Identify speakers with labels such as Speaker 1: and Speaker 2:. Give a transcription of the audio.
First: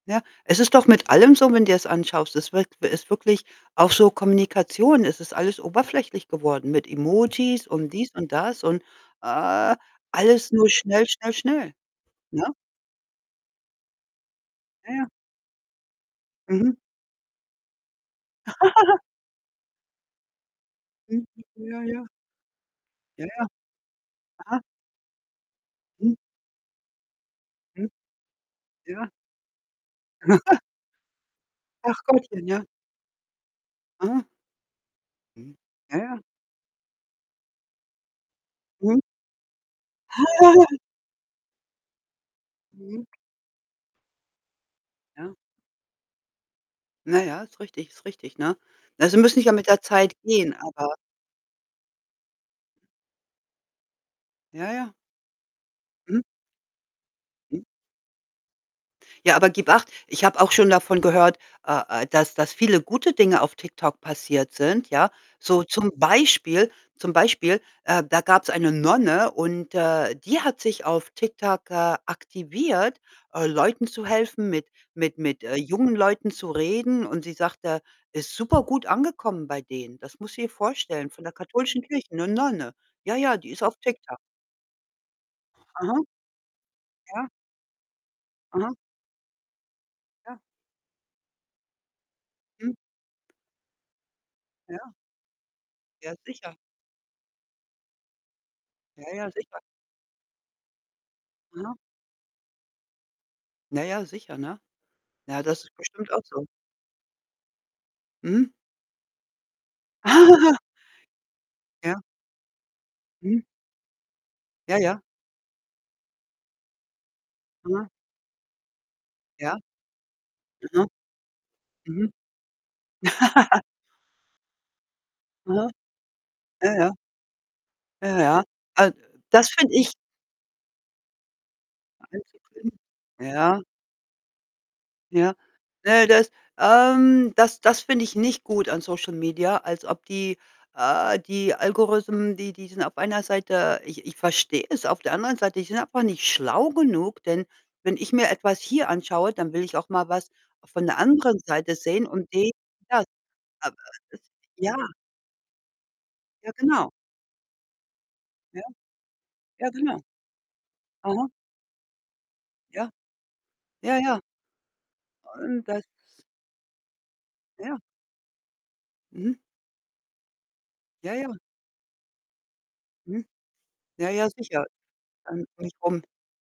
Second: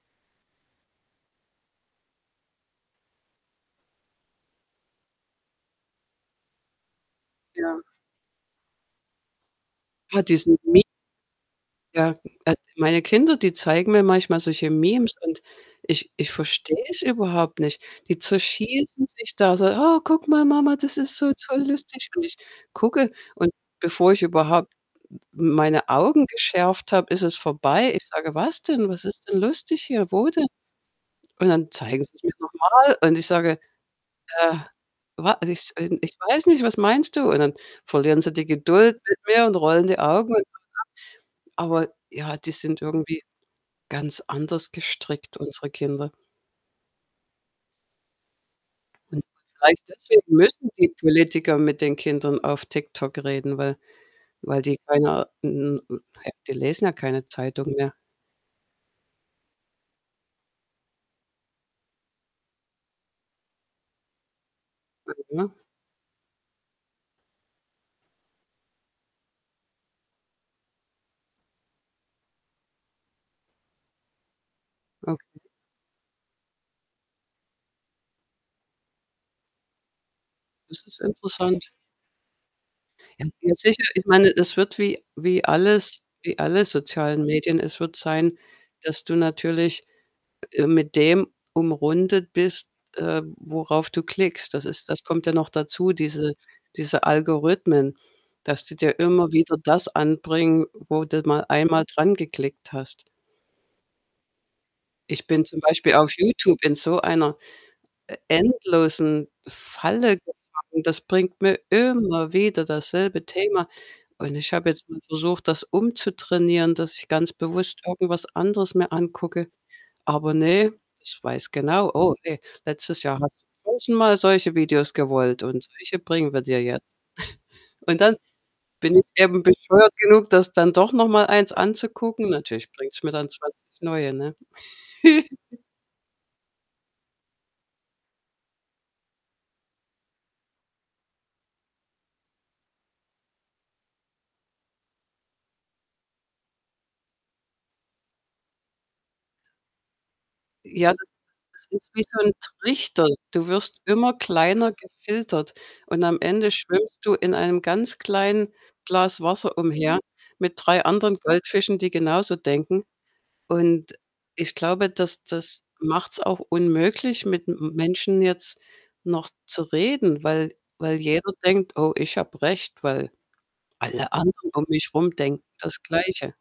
Speaker 1: Ja, es ist doch mit allem so, wenn du dir's anschaust. Es wird ist wirklich auch so Kommunikation, es ist alles oberflächlich geworden mit Emojis
Speaker 2: Ja.
Speaker 1: und dies und das und, ah
Speaker 2: Ja,
Speaker 1: alles
Speaker 2: diese
Speaker 1: nur
Speaker 2: Me
Speaker 1: schnell, schnell, schnell,
Speaker 2: Ja,
Speaker 1: ne?
Speaker 2: also, meine Kinder, die zeigen mir manchmal solche
Speaker 1: Ja, ja.
Speaker 2: Memes und ich ich
Speaker 1: Mhm.
Speaker 2: verstehe es überhaupt nicht. Die zerschießen sich da so: „Oh, guck mal, Mama, das ist so
Speaker 1: [unintelligible]
Speaker 2: toll
Speaker 1: Ja, ja.
Speaker 2: lustig." Und ich gucke
Speaker 1: Ja, ja.
Speaker 2: und bevor ich
Speaker 1: Aha.
Speaker 2: überhaupt m meine
Speaker 1: Mhm.
Speaker 2: Augen geschärft habe, ist es
Speaker 1: Mhm.
Speaker 2: vorbei. Ich sage: „Was denn? Was
Speaker 1: Ja.
Speaker 2: ist denn lustig hier? Wo denn?“ Und dann
Speaker 1: Ach
Speaker 2: zeigen sie's mir
Speaker 1: Gottchen,
Speaker 2: noch
Speaker 1: ja.
Speaker 2: mal und ich sage:
Speaker 1: Aha.
Speaker 2: „Äh, wa ich
Speaker 1: Mhm.
Speaker 2: s
Speaker 1: Ja,
Speaker 2: ich
Speaker 1: ja.
Speaker 2: weiß nicht, was meinst du?“ Und dann verlieren sie die Geduld
Speaker 1: Mhm.
Speaker 2: mit mir und rollen die Augen. [unintelligible] Aber ja, die sind
Speaker 1: Mhm.
Speaker 2: irgendwie ganz anders
Speaker 1: Ja.
Speaker 2: gestrickt, unsere Kinder.
Speaker 1: Na ja, ist richtig ist richtig, ne? Also,
Speaker 2: Und
Speaker 1: müssen nicht mal mit der
Speaker 2: vielleicht
Speaker 1: Zeit
Speaker 2: deswegen
Speaker 1: gehen,
Speaker 2: müssen die
Speaker 1: aber
Speaker 2: Politiker mit den Kindern auf TikTok reden, weil weil
Speaker 1: Ja,
Speaker 2: die
Speaker 1: ja.
Speaker 2: keine
Speaker 1: Mhm.
Speaker 2: die lesen ja keine
Speaker 1: Mhm.
Speaker 2: Zeitung mehr.
Speaker 1: Ja, aber gib acht. Ich habe auch schon davon gehört, äh, äh, dass dass viele gute Dinge auf TikTok passiert sind, ja.
Speaker 2: [unintelligible] ne?
Speaker 1: So zum Beispiel, zum Beispiel, äh, da gab's eine Nonne und, äh, die hat sich auf TikTok, äh, aktiviert, äh, Leuten zu helfen, mit mit
Speaker 2: Okay.
Speaker 1: mit, äh, jungen Leuten zu reden und sie sagte, ist super gut angekommen bei denen. Das musst du dir
Speaker 2: Das ist
Speaker 1: vorstellen, von der
Speaker 2: interessant.
Speaker 1: katholischen Kirche, 'ne Nonne. Ja,
Speaker 2: Ja,
Speaker 1: ja, die
Speaker 2: ja,
Speaker 1: ist auf
Speaker 2: sicher, ich
Speaker 1: TikTok.
Speaker 2: meine, es wird wie wie alles
Speaker 1: Aha.
Speaker 2: wie alle sozialen
Speaker 1: Ja.
Speaker 2: Medien, es wird sein,
Speaker 1: Aha.
Speaker 2: dass du natürlich,
Speaker 1: Ja.
Speaker 2: äh, mit dem umrundet bist,
Speaker 1: Mhm.
Speaker 2: äh, worauf du klickst. Das ist
Speaker 1: Ja.
Speaker 2: das kommt ja noch dazu,
Speaker 1: Ja,
Speaker 2: diese
Speaker 1: sicher.
Speaker 2: diese Algorithmen, dass die dir
Speaker 1: Ja, ja,
Speaker 2: immer wieder
Speaker 1: sicher.
Speaker 2: das anbringen, wo du mal
Speaker 1: Ja.
Speaker 2: einmal dran geklickt hast.
Speaker 1: Na ja, sicher, ne?
Speaker 2: Ich
Speaker 1: Na,
Speaker 2: bin zum
Speaker 1: das ist
Speaker 2: Beispiel auf
Speaker 1: bestimmt auch so.
Speaker 2: YouTube in so einer e
Speaker 1: Mhm.
Speaker 2: endlosen Falle geraten. Das bringt mir
Speaker 1: Ja.
Speaker 2: immer wieder dasselbe
Speaker 1: Mhm.
Speaker 2: Thema und ich habe
Speaker 1: Ja,
Speaker 2: jetzt mal
Speaker 1: ja.
Speaker 2: versucht, das umzutrainieren, dass ich ganz bewusst
Speaker 1: Aha.
Speaker 2: irgendwas anderes mir angucke.
Speaker 1: Ja.
Speaker 2: Aber ne,
Speaker 1: Aha.
Speaker 2: das weiß genau:
Speaker 1: Mhm.
Speaker 2: „Oh, ne, letztes Jahr hast du tausendmal solche Videos gewollt und
Speaker 1: Aha.
Speaker 2: solche bringen wir dir
Speaker 1: Ja,
Speaker 2: jetzt.“
Speaker 1: ja.
Speaker 2: Und dann
Speaker 1: Ja, ja. Äh,
Speaker 2: bin ich eben
Speaker 1: das finde ich
Speaker 2: bescheuert genug, das dann doch noch mal 1
Speaker 1: gar nicht
Speaker 2: anzugucken.
Speaker 1: so
Speaker 2: Natürlich
Speaker 1: schlimm.
Speaker 2: bringt's mir dann
Speaker 1: Ja.
Speaker 2: 20 neue, ne?
Speaker 1: Ja. Äh, das ähm, das das finde ich nicht gut an SocialMedia, als ob die äh, die Algorithmen, die die sind auf einer Seite ich ich verstehe es, auf der anderen Seite, die sind einfach nicht schlau genug, denn wenn ich mir etwas hier anschaue, dann will ich auch mal was von
Speaker 2: Ja,
Speaker 1: der
Speaker 2: das ist
Speaker 1: anderen
Speaker 2: das
Speaker 1: Seite
Speaker 2: ist wie
Speaker 1: sehen
Speaker 2: so 'n
Speaker 1: und die ja,
Speaker 2: Trichter. Du
Speaker 1: äh
Speaker 2: wirst immer
Speaker 1: [unintelligible]
Speaker 2: kleiner
Speaker 1: Ja.
Speaker 2: gefiltert und am Ende
Speaker 1: Ja, genau.
Speaker 2: schwimmst du in einem ganz kleinen
Speaker 1: Ja.
Speaker 2: Glas Wasser
Speaker 1: Ja,
Speaker 2: umher
Speaker 1: genau.
Speaker 2: mit 3 anderen
Speaker 1: Aha.
Speaker 2: Goldfischen, die genauso denken.
Speaker 1: Ja.
Speaker 2: Und
Speaker 1: Ja, ja.
Speaker 2: ich glaube, das das
Speaker 1: Und das
Speaker 2: macht's auch unmöglich, mit M
Speaker 1: Ja.
Speaker 2: Menschen jetzt noch
Speaker 1: Mhm.
Speaker 2: zu reden, weil weil
Speaker 1: Ja,
Speaker 2: jeder
Speaker 1: ja.
Speaker 2: denkt: „Oh, ich habe recht, weil
Speaker 1: Mhm.
Speaker 2: alle
Speaker 1: Ja, ja
Speaker 2: anderen um
Speaker 1: sicher.
Speaker 2: mich rum denken das
Speaker 1: [unintelligible]
Speaker 2: Gleiche.“